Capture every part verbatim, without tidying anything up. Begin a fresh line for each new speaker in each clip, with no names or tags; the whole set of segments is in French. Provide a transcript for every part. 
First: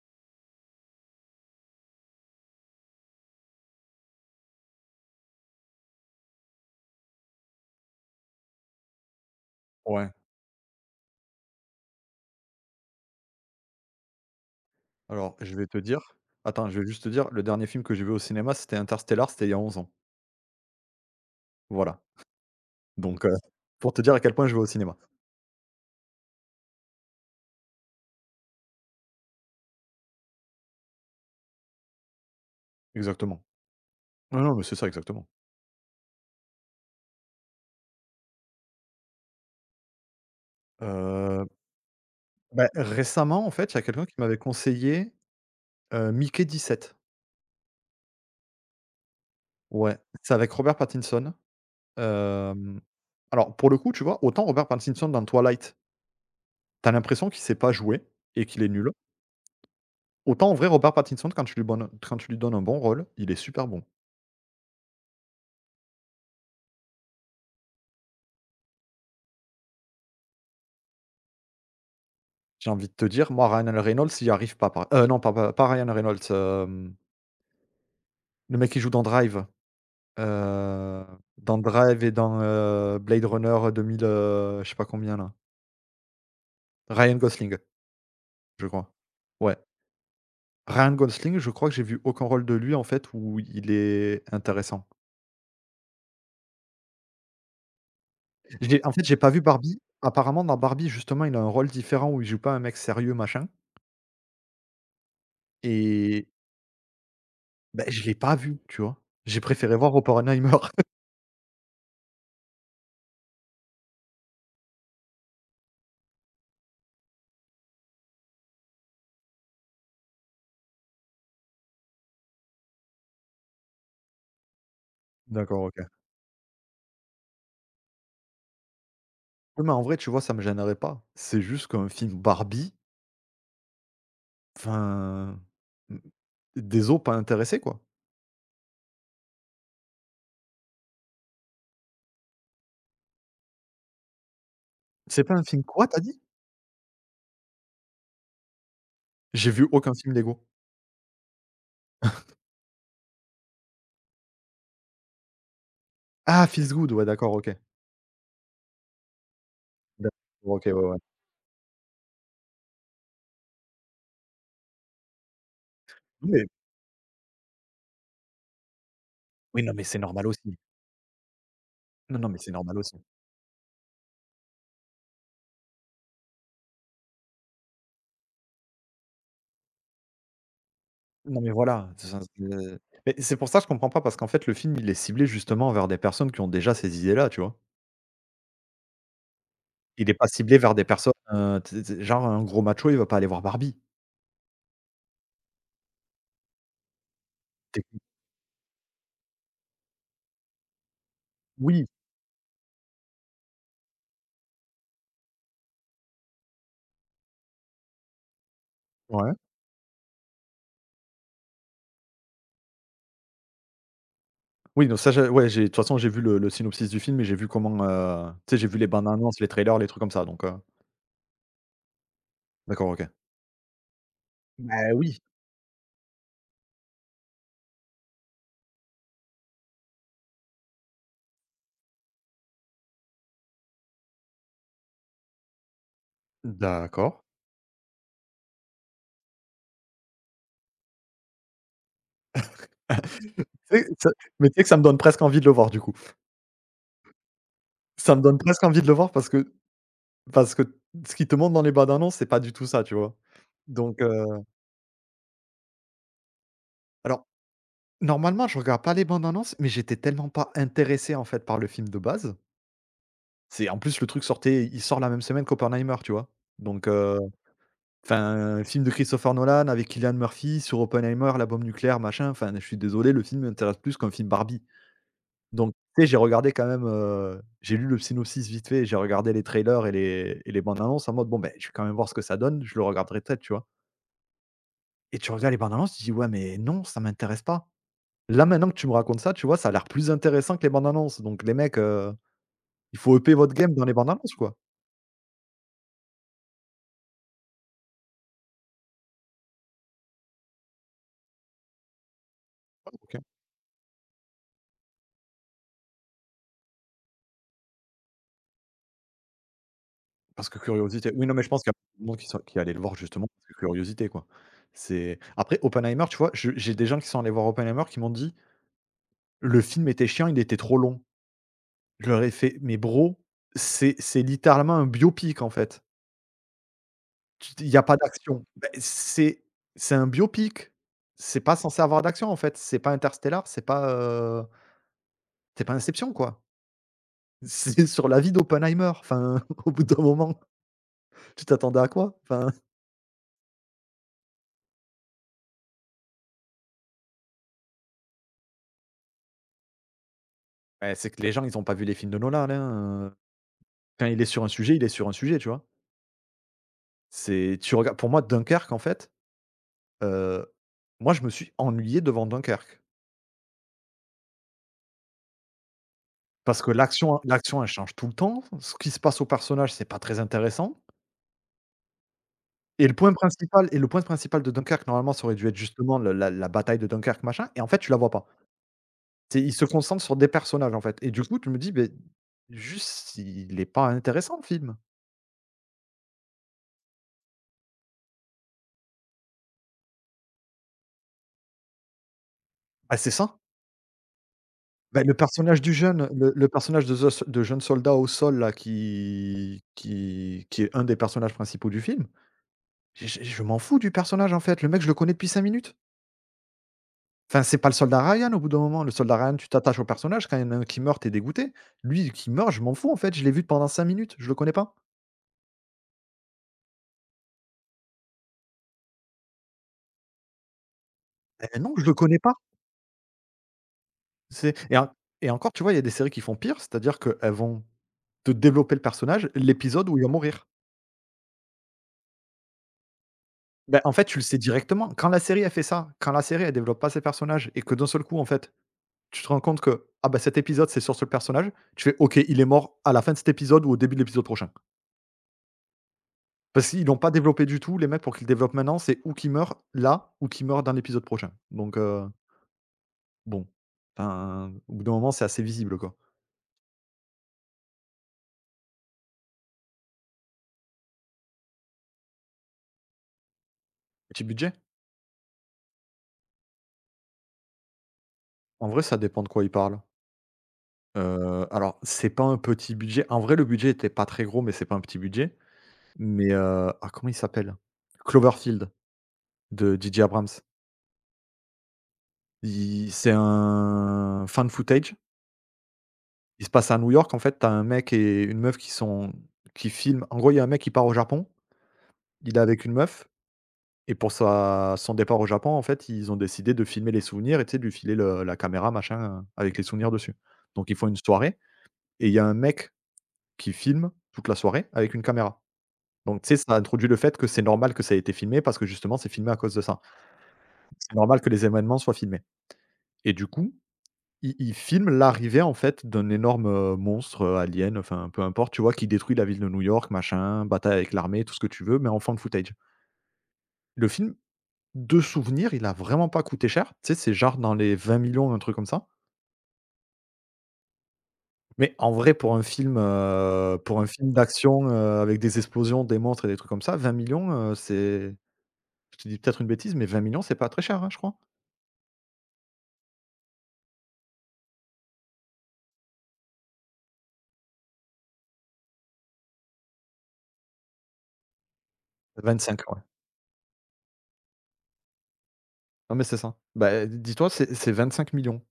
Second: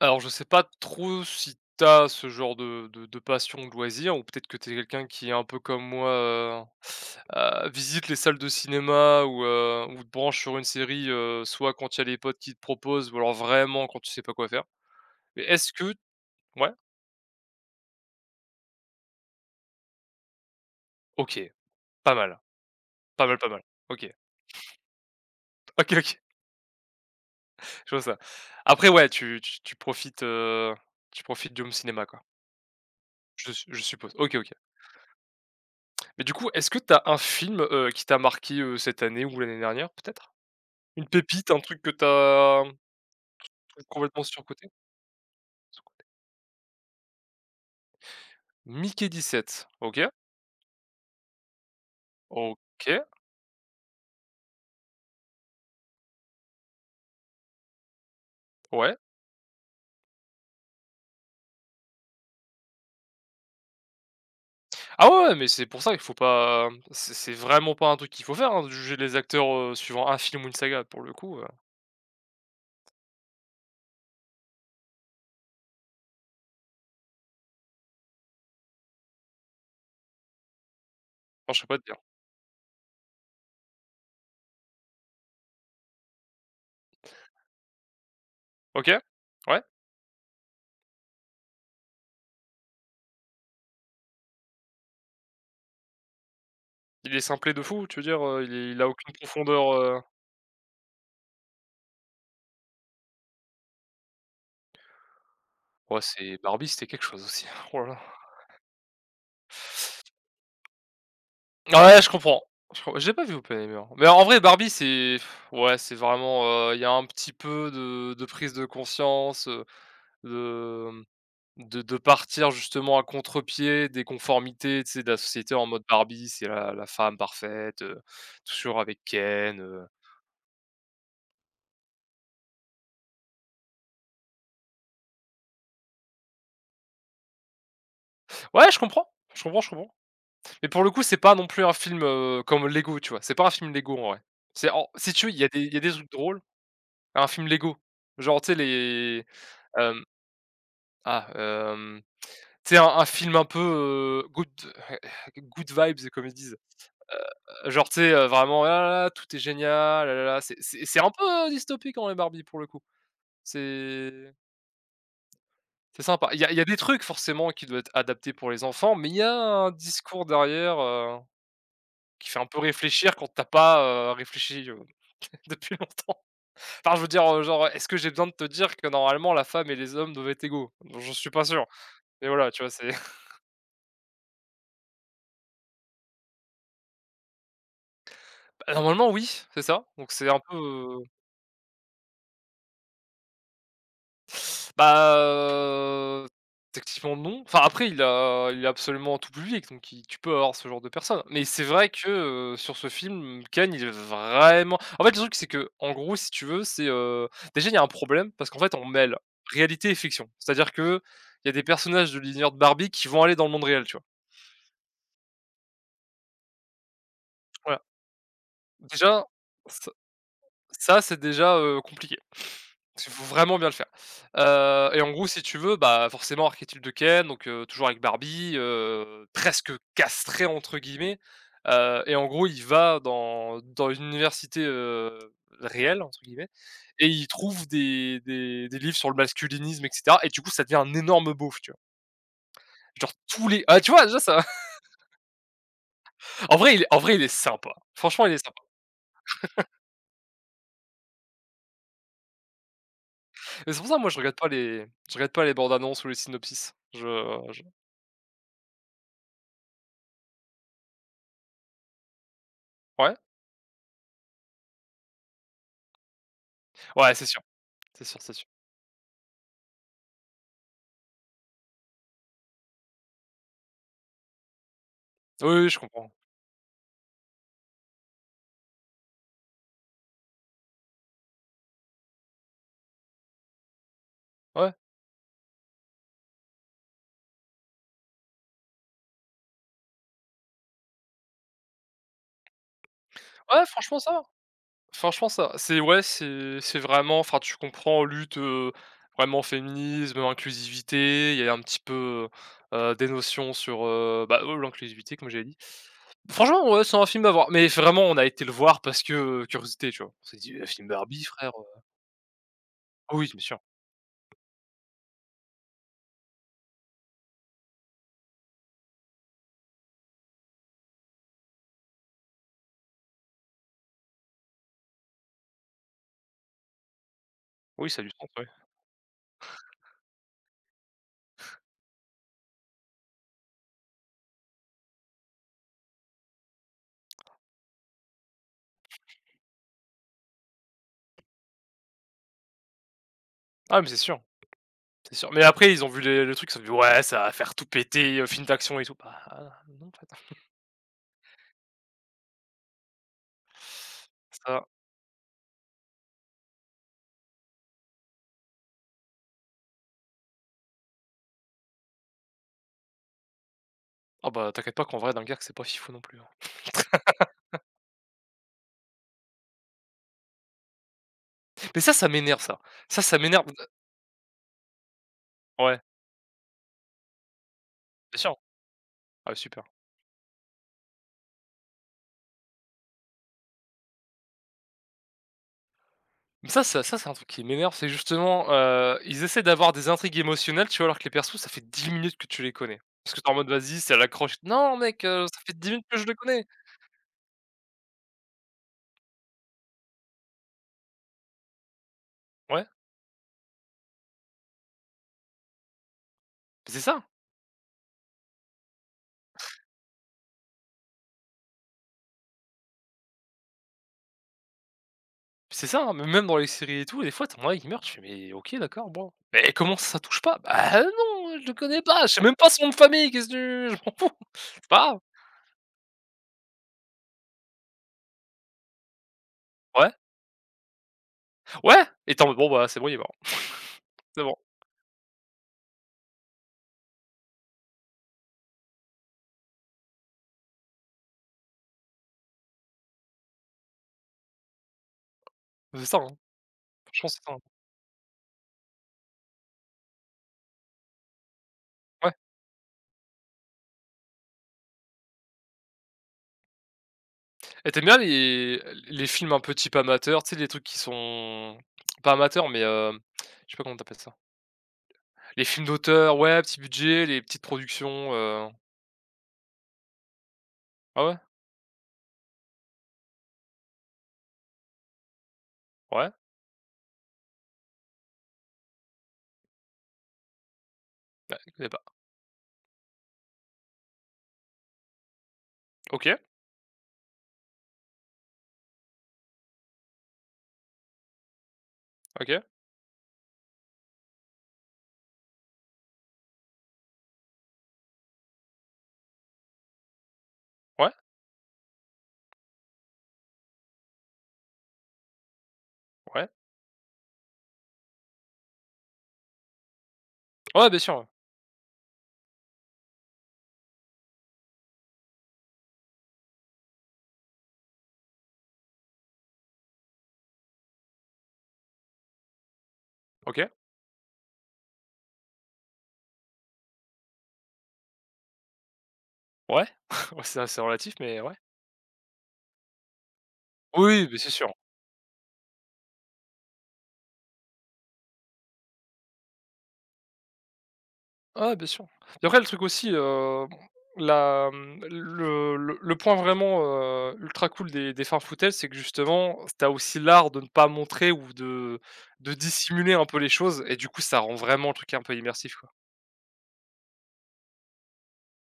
Alors je sais pas trop si t'as ce genre de de de passion, de loisir ou peut-être que t'es quelqu'un qui est un peu comme moi, heu heu, visite les salles de cinéma ou heu, ou te
Ouais,
branche sur une série, heu, soit quand il y a les potes qui te proposent ou alors vraiment quand tu sais pas quoi faire.
alors
Mais
je vais
est-ce
te
que
dire, attends,
Ouais?
je vais juste te dire, le dernier film que j'ai vu au cinéma, c'était Interstellar, c'était il y a onze ans.
OK,
Voilà,
pas mal,
donc
pas
heu,
mal, pas mal.
pour te
OK,
dire à quel point je vais au cinéma.
OK, OK. Je vois ça. Après ouais, tu tu tu profites, heu, tu profites du home cinéma quoi?
Exactement.
Je su je suppose. OK,
Non,
OK.
non, mais c'est ça exactement.
Mais du coup, est-ce que t'as un film, heu, qui t'a marqué, heu, cette année ou l'année dernière peut-être? Une
Heu,
pépite, un truc que tu as
bah, récemment, en fait, il y a quelqu'un qui
complètement
m'avait
surcoté?
conseillé, heu, Mickey dix-sept.
Mickey dix-sept.
Ouais,
OK.
c'est avec Robert Pattinson. Hem,
OK,
alors pour le coup, tu vois, autant Robert Pattinson dans Twilight, t'as l'impression qu'il sait pas jouer et qu'il est nul,
ouais.
autant en vrai Robert Pattinson quand tu lui bonnes quand tu lui donnes un bon rôle, il est super bon.
Ah ouais, ouais, mais c'est pour ça qu'il faut pas c'est c'est vraiment pas un truc qu'il faut faire, hein, de juger les acteurs, heu, suivant un film ou une saga pour le coup, heu, enfin,
J'ai envie de te dire, moi, Ryan Reynolds, il y arrive pas par heu, non, pas pas pas Ryan Reynolds, hem, le mec qui joue dans Drive, heu, dans
je sais pas te dire.
Drive et dans, heu, Blade Runner deux mille, heu, je sais pas combien là. Ryan Gosling, je crois.
OK,
Ouais,
ouais,
Ryan Gosling, je crois que j'ai vu aucun rôle de lui en fait où il est intéressant.
il est simplé de fou, tu veux dire, heu, il est il
J'ai
a
en fait,
aucune
j'ai pas vu
profondeur,
Barbie.
heu
Apparemment dans Barbie justement, il a un rôle différent où il joue pas un mec sérieux machin
Ouais,
et,
c'est Barbie, c'était quelque chose aussi, oh
ben
là
je l'ai pas vu, tu vois? J'ai préféré voir Oppenheimer.
là. Ouais, je comprends, je com j'ai pas vu Oppenheimer, mais en vrai Barbie, c'est ouais, c'est vraiment, heu, il y a un petit peu de de prise de conscience, heu, de De de partir justement à contre-pied des conformités, tu sais, de la société
D'accord,
en mode
OK.
Barbie, c'est la la femme parfaite, heu, toujours avec Ken,
Oui, mais en
heu.
vrai, tu vois, ça me gênerait pas. C'est juste qu'un film Barbie, enfin, m désolé, pas intéressés quoi.
Ouais, je comprends, je comprends, je comprends. Mais pour le coup, c'est pas non plus un film, heu, comme Lego, tu vois? C'est pas un film Lego en vrai. C'est en si
C'est
tu veux,
pas
il
un
y a des
film
il y a
quoi,
des
t'as
trucs
dit?
drôles, un film Lego. Genre, tu sais les,
J'ai vu aucun
hem,
film Lego.
ah, hem, tu sais un un film un peu, heu, good good vibes comme ils
Ah,
disent.
Feels Good, ouais, d'accord, OK.
Euh, genre, tu sais, heu, vraiment: «Ah là là, tout est génial, ah
D'accord,
là là». C'est
OK, ouais,
c'est
ouais.
c'est un peu, heu, dystopique en les Barbie pour le coup. C'est c'est sympa.
Non,
Il y
mais
a il y a des trucs forcément qui doivent être adaptés pour les enfants, mais il y a
oui,
un
non, mais c'est
discours
normal aussi.
derrière, heu,
Non, non,
qui fait
mais
un
c'est
peu
normal aussi.
réfléchir quand t'as pas, heu, réfléchi, heu, depuis longtemps. Enfin, je veux dire, heu, genre, est-ce que j'ai besoin de te dire que normalement la femme et les hommes doivent être égaux? J'en suis
Non,
pas
mais
sûr.
voilà, c'est ça,
Mais
c'est
voilà, tu vois,
euh,
c'est
mais c'est pour ça que je comprends pas parce qu'en fait, le film, il est ciblé justement vers des personnes qui ont déjà ces idées-là, tu vois?
bah, normalement oui, c'est ça.
Il
Donc
est
c'est
pas
un peu,
ciblé vers des
euh,
personnes, heu, tu sais genre un gros macho, il va pas aller voir Barbie.
bah, heu, techniquement non. Enfin après
Techni
il a il a absolument tout public, donc il tu peux avoir ce genre de personne. Mais c'est
oui,
vrai que, heu, sur ce film, Khan il est vraiment en fait le truc c'est que, en gros si tu veux c'est, heu, déjà il y a un problème parce qu'en fait on mêle
ouais.
réalité et fiction. C'est-à-dire que il y a des personnages de l'univers de Barbie qui vont aller dans le monde réel, tu vois?
Oui, donc ça, je ouais, j'ai de toute façon, j'ai vu le le synopsis du film et j'ai vu comment,
Voilà.
heu, tu sais, j'ai vu les bandes
Déjà,
annonces, les trailers, les trucs comme ça, donc heu,
ça, c'est déjà, heu, compliqué.
d'accord, OK.
Il faut vraiment bien le faire. Heu
Bah,
et en
oui.
gros, si tu veux, bah, forcément archétype de Ken, donc heu, toujours avec Barbie, heu, «presque castré» entre guillemets, heu et en gros, il va dans dans l'université, heu, «réelle» entre guillemets et
D'accord.
il trouve des des des livres sur le masculinisme et cetera et du coup, ça devient un énorme beauf, tu vois? Genre tous les
Tu
ah,
sais,
tu vois,
ça
déjà ça
mais tu sais que ça me donne presque envie de le voir, du coup.
en vrai il est en vrai il est sympa.
Ça me
Franchement, il
donne
est sympa.
presque envie de le voir parce que parce que ce qui te montre dans les bandes annonces, c'est pas du tout ça, tu vois?
Mais c'est pour ça,
Donc
moi, je
heu,
regarde pas les je regarde pas les bandes annonces ou les synopsis. Je
alors
je
normalement, je regarde pas les bandes annonces, mais j'étais tellement pas intéressé, en fait, par le film de base.
Ouais?
C'est en plus, le truc sortait il sort la même semaine qu'Oppenheimer, tu vois? Donc
Ouais,
heu
c'est sûr, c'est sûr, c'est sûr.
enfin, film de Christopher Nolan avec Cillian Murphy sur Oppenheimer, la bombe nucléaire, machin, enfin, je suis désolé, le film m'intéresse plus qu'un film Barbie.
Oui, oui,
Donc,
je
tu sais,
comprends.
j'ai regardé quand même, heu, j'ai lu le synopsis vite fait, j'ai regardé les trailers et les et les bandes annonces en mode: «Bon, ben, je vais quand même voir ce que ça donne, je le regarderai peut-être», tu vois?
Ouais,
Et tu regardes les bandes annonces, tu te dis: «Ouais, mais non, ça m'intéresse pas». Là, maintenant que tu me racontes ça, tu vois, ça a l'air plus intéressant que les bandes annonces. Donc les mecs, heu, il faut upper votre
ouais,
game dans les
franchement ça
bandes
va.
annonces, quoi.
Franchement ça va. C'est ouais, c'est c'est vraiment enfin tu comprends lutte, heu, vraiment féminisme, inclusivité, il y a un petit peu, heu, des notions sur, heu, bah, heu, l'inclusivité comme j'ai dit. Franchement, ouais, c'est un film à voir, mais vraiment on a été le voir parce que, heu, curiosité, tu vois? On s'est
Parce
dit:
que
«Heu, film
curiosité.
Barbie
Oui, non, mais je
frère,
pense qu'il y a
heu»
beaucoup de monde qui sont qui est allé le voir
ah
justement
oui, bien
parce
sûr.
que curiosité, quoi. C'est après Oppenheimer, tu vois, je j'ai des gens qui sont allés voir Oppenheimer qui m'ont dit: «Le film était chiant, il était trop long». Je leur ai fait: «Mais bro, c'est c'est littéralement un biopic en fait. Tu il y a
Oui,
pas
ça a du sens,
d'action».
ouais.
Beh, c'est c'est un biopic. C'est pas censé avoir d'action en fait. C'est pas Interstellar, c'est pas, heu, c'est pas Inception, quoi. C'est sur la vie d'Oppenheimer. Enfin, au bout d'un moment, tu t'attendais à quoi? Enfin,
Ah mais c'est sûr, c'est sûr. Mais après ils ont vu les le truc, ils se sont dit: «Ouais, ça va faire tout péter, heu, film d'action et tout». Bah ah, non en fait.
eh, c'est que les gens, ils ont pas vu les films de Nolan, hein, heu quand il est sur un
Ça
sujet, il est sur un sujet, tu vois? C'est tu regardes pour moi Dunkerque en fait, heu, moi je me suis ennuyé devant Dunkerque.
Ah bah, t'inquiète pas qu'en vrai Dunkerque, c'est pas fifou non plus, hein.
Parce que l'action hein, l'action elle change tout le temps, ce qui se passe aux personnages, c'est pas très intéressant
Mais ça, ça m'énerve ça.
et le
Ça,
point
ça m'énerve
principal et le point principal de Dunkerque normalement ça aurait dû être
ouais,
justement le la la bataille de Dunkerque machin et en fait tu la vois
bien
pas.
sûr. Ah ouais,
C'est ils
super.
se concentre sur des personnages en fait et du coup tu me dis: ben, juste il est pas intéressant le film».
Mais ça ça ça, c'est un truc qui m'énerve, c'est justement, heu, ils essaient d'avoir des intrigues émotionnelles, tu vois? Alors que les persos, ça fait dix minutes que tu les connais.
Ah, c'est
Parce que t'es en
ça.
mode: «Vas-y, c'est à l'accroche». Non
Bah,
mec,
le
heu, ça fait
personnage
dix
du
minutes que je
jeune,
le
le
connais.
le personnage de the de jeune soldat au sol là qui qui qui est un des personnages principaux du film,
Ouais,
j j je m'en fous du personnage en fait, le mec je le connais depuis cinq minutes.
mais c'est ça,
Enfin c'est pas le soldat Ryan au bout d'un moment, le soldat Ryan tu t'attaches au personnage quand il y en a un qui meurt, t'es dégoûté. Lui qui meurt, je m'en fous en fait, je l'ai vu pendant cinq minutes, je le connais pas.
c'est ça, hein, mais même dans les séries et tout, des fois, tu en as un, il meurt, tu fais: «Mais OK, d'accord, bon». Mais comment ça, ça touche pas? Bah euh, non, je le
Eh non,
connais
je le
pas, je
connais
sais même
pas.
pas son nom de famille, qu'est-ce que tu je m'en fous.
C'est
C'est
et
pas
en
grave.
et encore tu vois, il y a des séries qui font pire, c'est-à-dire qu'elles vont te développer le personnage, l'épisode
Ouais,
où il va mourir.
ouais, et tu en mode: «Bon bah, c'est bon, il est mort».
Ben en fait, tu
C'est
le
bon,
sais directement. Quand la série, a fait ça, quand la série, elle développe pas ses personnages et que d'un seul coup, en fait, tu te rends compte que, ah ben cet épisode, c'est sur ce personnage, tu fais: «OK, il est mort à la fin de cet épisode ou au début de l'épisode prochain».
c'est ça, hein.
Parce qu'ils l'ont
Franchement,
pas
c'est ça, hein.
développé du tout, les mecs, pour qu'ils le développent maintenant, c'est ou qu'il meurt là ou qu'il meurt dans l'épisode prochain. Donc heu,
Ouais
bon, enfin, au bout d'un moment, c'est assez visible, quoi.
et tu bien les les films un peu type amateurs, tu sais, les trucs qui sont pas amateurs, mais heu, je sais pas comment t'appelles ça?
Petit budget?
Les films d'auteur, ouais, petit budget, les petites productions, heu
En vrai, ça dépend de quoi ils parlent.
Ah ouais?
Heu, alors c'est pas un petit budget. En vrai, le budget était pas très gros, mais c'est pas un petit budget.
Ouais,
Mais, heu, ah comment il s'appelle? Cloverfield de D J Abrams.
je connais pas.
Il c'est un found footage.
OK,
Il se passe à New York en fait, t'as un mec et une meuf qui sont qui filment. En gros, il y a un mec qui part au Japon, il
OK,
est avec une meuf et pour sa son départ au Japon, en fait, ils ont décidé de filmer les souvenirs et tu sais, de lui filer le la caméra machin, heu, avec les souvenirs dessus. Donc ils font
ouais,
une soirée et il y a un mec qui filme toute la soirée avec une caméra. Donc
ouais.
tu sais, ça introduit le fait que c'est normal que ça ait été filmé parce que justement c'est filmé à cause de ça.
Ouais, bien
C'est
sûr, ouais.
normal que les événements soient filmés et du coup, ils ils filment l'arrivée en fait d'un énorme, heu, monstre, heu, alien, enfin peu importe, tu vois? Qui détruit la ville de New York, machin, bataille avec l'armée, tout ce que tu veux, mais en found footage.
OK,
Le film, de souvenir, il a vraiment pas coûté cher. Tu sais, c'est genre dans les vingt millions un truc comme ça,
ouais. Ouais, c'est assez relatif, mais ouais.
mais en vrai pour un film, heu, pour un
Oui,
film
mais c'est sûr.
d'action, heu, avec des explosions, des monstres et des trucs comme ça, vingt millions zéro zéro zéro, c'est je te dis peut-être une bêtise, mais vingt millions c'est pas très cher, hein, je crois?
Ah bien sûr. Et après, le truc aussi, heu, la, mmh, le le le point vraiment, heu, ultra cool des des found c'est que justement, t'as aussi l'art de ne pas montrer ou de de
vingt-cinq, ouais.
dissimuler un peu les choses et du coup, ça rend vraiment le truc un peu immersif, quoi.
Non, mais c'est ça. Bah, dis-toi, c'est c'est vingt cinq millions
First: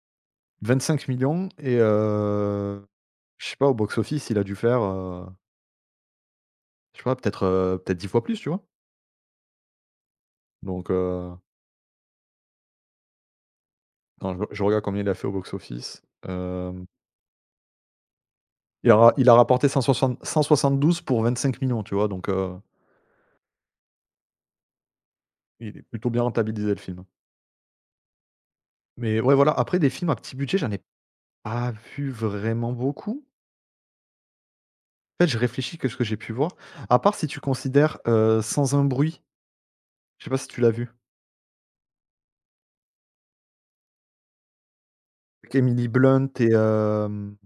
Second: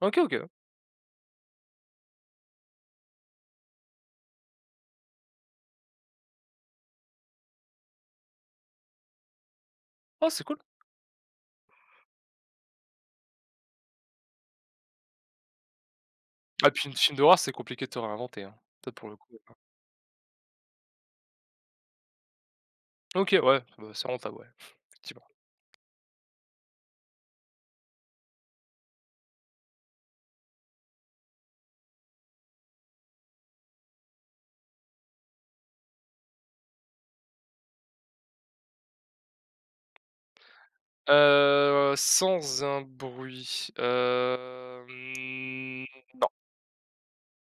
OK, OK.
vingt cinq millions et heu, je sais pas, au box office, il a dû faire, heu, je sais pas, peut-être, heu, peut-être dix fois plus, tu vois?
Ah, c'est cool.
Donc heu, attends, je je regarde combien il a fait au box office.
Ah,
Hem,
puis une film d'horreur, c'est compliqué de te réinventer, hein.
il
Ça, pour
a
le
il a
coup.
rapporté cent cent soixante soixante douze pour vingt cinq millions tu vois? Donc heu,
OK, ouais, bah, c'est rentable, ouais, effectivement.
il est plutôt bien rentabilisé, le film. Mais ouais, voilà, après des films à petit budget, j'en ai pas vu vraiment beaucoup. En fait, je réfléchis que ce que j'ai pu voir, à part si tu considères, heu, Sans un bruit, je sais pas si tu l'as vu?
Heu, sans un bruit,
Avec
hem,
Emily Blunt et hem,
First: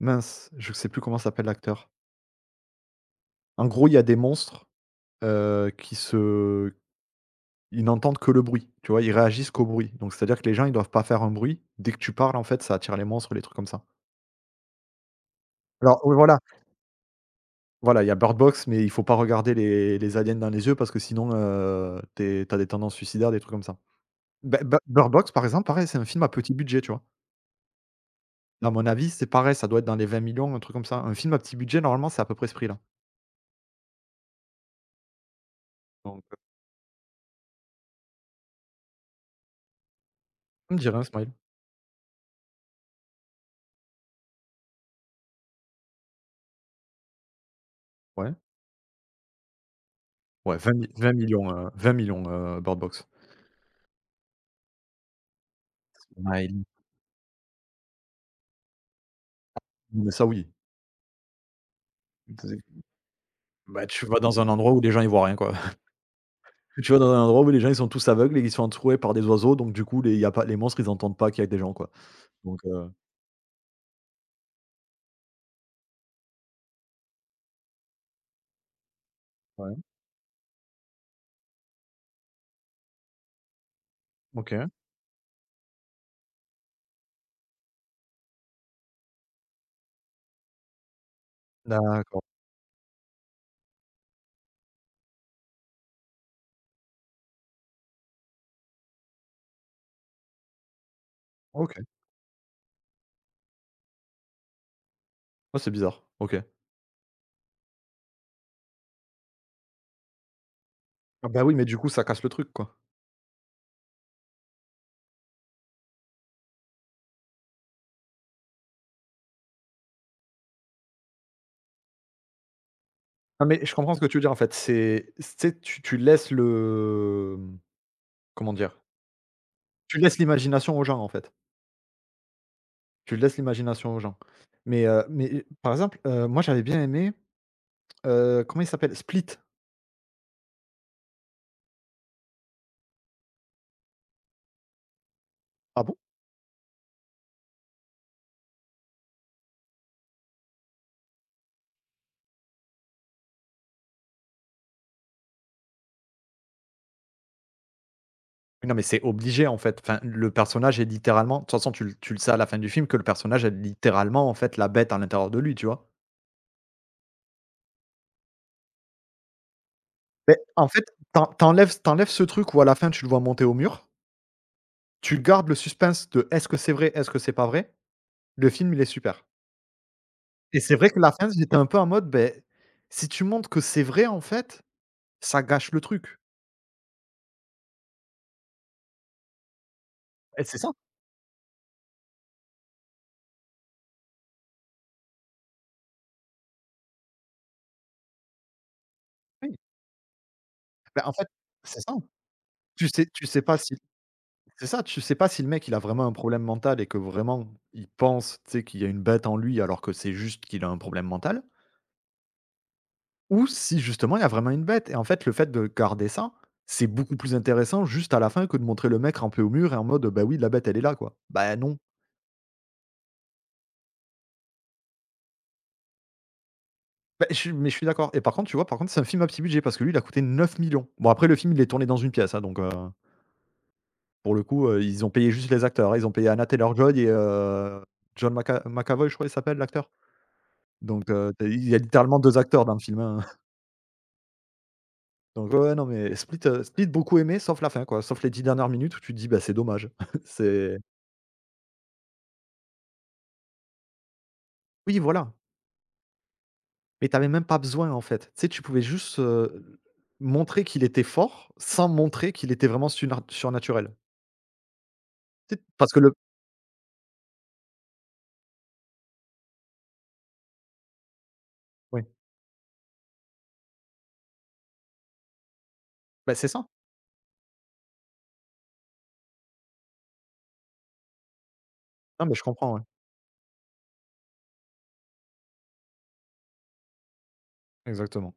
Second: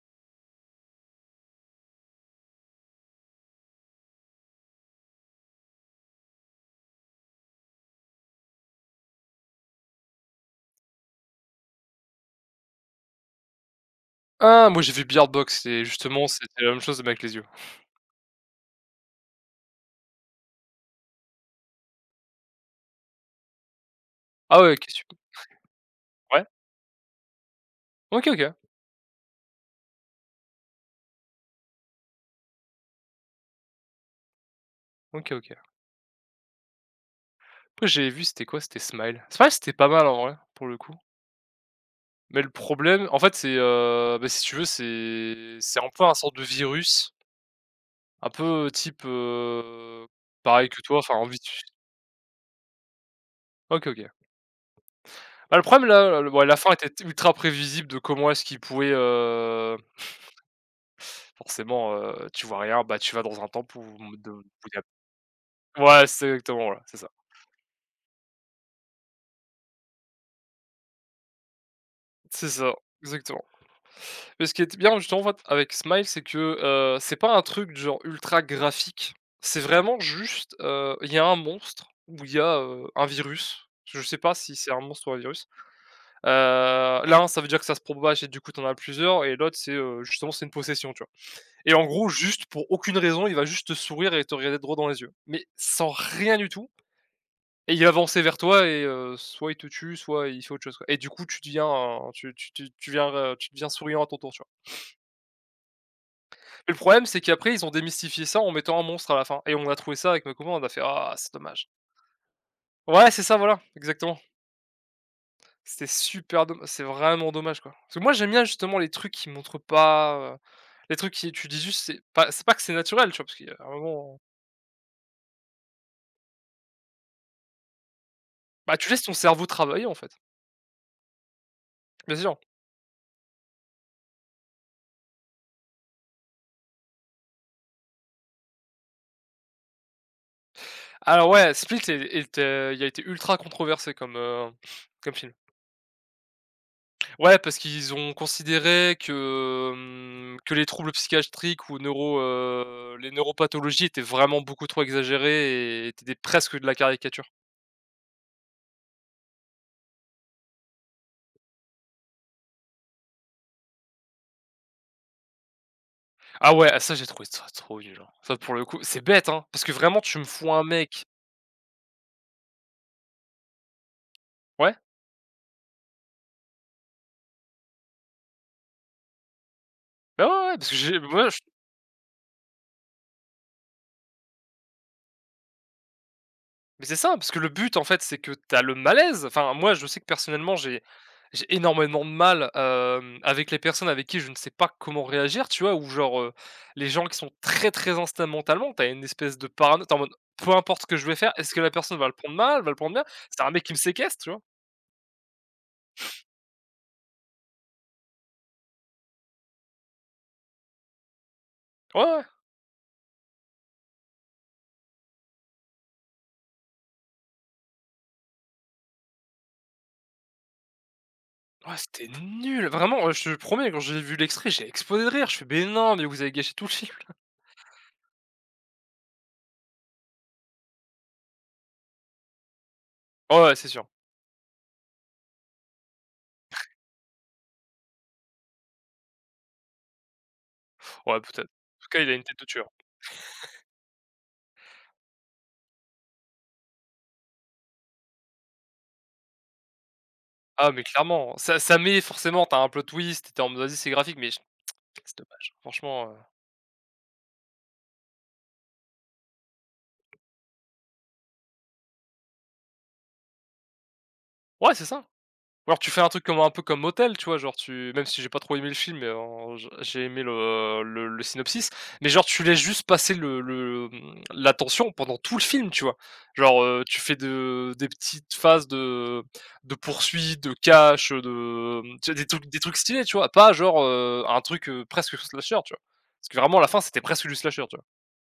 mince, je sais plus comment s'appelle l'acteur. En gros, il y a des monstres, heu, qui se ils n'entendent que le bruit, tu vois? Ils réagissent qu'au bruit. Donc c'est-à-dire que les gens, ils doivent pas faire un bruit. Dès que tu parles, en fait, ça attire les monstres, les trucs comme ça.
ah, moi, j'ai vu Beard Box et
Alors oui,
justement,
voilà,
c'était la même chose mais avec les yeux.
voilà, il y a Bird Box, mais il faut pas regarder les les aliens dans les yeux parce que sinon, heu, tu es des tendances suicidaires, des trucs comme ça. Beh,
Ah ouais,
Bi
OK,
Bird Box, par exemple, pareil, c'est un film à
ouais.
petit budget, tu vois?
OK, OK.
À mon avis, c'est pareil, ça doit être dans les vingt millions, un truc comme ça. Un film à petit budget, normalement, c'est à peu près ce prix-là.
OK, OK.
Donc, heu,
Après j'ai vu c'était quoi? C'était Smile. Smile c'était pas mal en vrai, pour le
on
coup.
dirait un smile,
Mais le problème en fait c'est, heu, bah, si tu veux c'est c'est un peu un sorte de virus, un
ouais.
peu type, heu,
Ouais,
pareil
vingt
que
mi
toi,
vingt
enfin envie
millions,
tu
heu, vingt millions, heu, Bird Box.
OK, OK. Bah, le problème là, le ouais,
Ouais,
la
il
fin était ultra prévisible de comment est-ce qu'il pouvait, heu,
mais ça, oui.
forcément, heu, tu
Tu
vois rien, bah, tu vas dans un temple
Bah, tu
où
vas
de
dans
où
un endroit
il y
où
a
les gens ils voient rien, quoi.
ouais, c'est exactement, voilà,
Tu
c'est
vas
ça.
dans un endroit où les gens ils sont tous aveugles et ils sont entourés par des oiseaux, donc du coup les, il y a pas, les monstres ils entendent pas qu'il y a des gens, quoi.
C'est
Donc,
ça,
heu,
exactement. Mais ce qui était bien justement en fait avec Smile, c'est que, heu, c'est pas un truc du genre ultra graphique. C'est
ouais,
vraiment juste, heu, il y a un monstre ou il y a, heu, un virus. Je sais pas
OK,
si c'est un monstre ou un virus. Heu, L'un, ça veut dire que ça se propage et du coup t'en as plusieurs et l'autre c'est, heu, justement c'est une possession, tu vois? Et en gros
d'accord,
juste pour aucune raison, il va juste te sourire et te regarder droit dans les yeux, mais sans rien du tout et il va avancer vers toi et heu, soit il te tue, soit il fait autre chose, quoi et du coup tu deviens
OK.
un tu tu tu tu deviens, heu, tu deviens souriant à ton tour, tu vois?
Ah, c'est bizarre, OK.
Et le problème, c'est qu'après, ils ont démystifié ça en mettant un monstre à la fin et on a trouvé ça avec ma copine, on a fait: «Ah,
Ah
c'est
bah oui, mais
dommage».
du coup ça casse le truc, quoi.
Ouais, c'est ça, voilà, exactement. C'était super dom c'est vraiment dommage, quoi. Parce que moi, j'aime bien justement les trucs qui montrent pas, heu, les trucs qui tu dis juste c'est pas c'est pas que c'est naturel, tu vois? Parce
Ah
qu'il y a
mais
un
je comprends ce que tu
moment
veux dire, en fait, c'est c'est tu tu laisses le, mmh, comment
bah,
dire?
tu laisses ton cerveau travailler, en
Tu
fait,
laisses l'imagination aux gens, en fait.
bien sûr.
Tu laisses l'imagination aux gens. Mais heu, mais par exemple, heu, moi j'avais bien aimé, Heu, comment il s'appelle? Split.
Alors ouais, Split est est, heu, il a été ultra controversé comme, heu, comme film.
Ah bon?
Ouais, parce qu'ils ont considéré que, hem, que les troubles psychiatriques ou neuro, heu, les neuropathologies étaient vraiment beaucoup trop exagérées et étaient des presque de la caricature.
Non, mais c'est obligé, en fait. Enfin, le personnage est littéralement, de toute façon, tu le tu le sais à la fin du film que le personnage est littéralement, en fait, la bête à l'intérieur de lui, tu vois?
Ah ouais, ah ça j'ai trouvé ça trop nul, hein. Ça pour le coup, c'est bête, hein, parce que vraiment tu me
Mais
fous un
en fait,
mec
t'en t'enlèves enlèves ce truc où à la fin, tu le vois monter au mur,
ouais,
tu gardes le suspense de: «Est-ce que c'est vrai? Est-ce que c'est pas vrai?» Le film, il est super,
bah, ouais, ouais,
et
parce
c'est
que
vrai
j'ai
que la
moi
fin, j'étais un peu en mode, ben si tu montres que c'est vrai, en fait, ça gâche le truc,
mais c'est ça, parce que le but, en fait, c'est que t'as le malaise. Enfin, moi, je sais que
et
personnellement,
c'est ça,
j'ai j'ai énormément de mal, hem, avec les personnes avec qui je ne sais pas comment réagir, tu vois? Ou genre, heu, les gens qui sont très, très instables mentalement, tu une espèce de
oui.
parano tu es en mode: «Peu importe ce que
Bah,
je
en
vais
fait,
faire, est-ce que la
c'est ça.
personne va le prendre mal, va le
Tu
prendre bien?»
sais tu
C'est
sais
un
pas
mec qui
si,
me séquestre, tu vois?
c'est ça, tu sais pas si le mec, il a vraiment un problème mental et que vraiment il pense, tu sais, qu'il y a une bête en lui, alors que c'est juste qu'il a un problème mental,
Ouais, ouais.
ou si justement il y a vraiment une bête, et en fait, le fait de garder ça, c'est beaucoup plus intéressant juste à la fin que de montrer le mec rampé au mur et en mode: «Bah oui, la bête, elle est là, quoi». Bah
Ouais,
non.
c'était nul, vraiment, heu, je te promets, quand j'ai vu l'extrait, j'ai explosé de rire. Je fais: «Mais non, mais vous avez gâché tout le film».
Bah, je suis mais je suis d'accord, et par contre, tu vois, par contre, c'est un film à petit budget parce que lui, il a coûté neuf millions. Bon, après le film, il est tourné dans une pièce, hein, donc, heu,
Ouais, ouais, c'est sûr.
pour le coup, heu, ils ont payé juste les acteurs, hein. Ils ont payé Anna Taylor-Joy et heu, John Maca McAvoy, je crois il s'appelle, l'acteur? Donc,
Ouais,
heu,
peut-être.
tu il y a
En tout cas, il a
littéralement
une tête
deux
de
acteurs
tueur.
dans le film, hein. Donc ouais, ouais, non, mais Split, heu, Split beaucoup aimé, sauf la fin, quoi. Sauf les dix dernières minutes où tu te dis: «Bah, c'est dommage».
Ah
C'est
mais clairement, ça ça met forcément t'as un plot twist, t'es en mode: «Vas-y, c'est graphique» mais je-
oui,
c'est
voilà,
dommage. Franchement, heu,
mais t'avais même pas besoin, en fait. Tu sais, tu pouvais juste, heu, montrer qu'il était fort, sans montrer qu'il était vraiment suna surnaturel.
ouais, c'est ça.
Tu sais,
Ou alors tu
parce que
fais un
le,
truc comme un peu comme motel tu vois? Genre tu même si j'ai pas trop aimé le film, mais en j j'ai aimé le le le synopsis,
oui,
mais genre tu laisses juste passer le le, mmh, l'attention pendant tout le film, tu vois?
bah, c'est
Genre,
ça.
heu, tu fais de des petites phases de de poursuite, de cache, de, mmh, tu sais
Non,
des
mais je
trucs des
comprends,
trucs
ouais,
stylés, tu vois? Pas genre, heu, un truc, heu, presque slasher, tu vois? Parce que vraiment à la fin, c'était presque du slasher, tu vois?
exactement.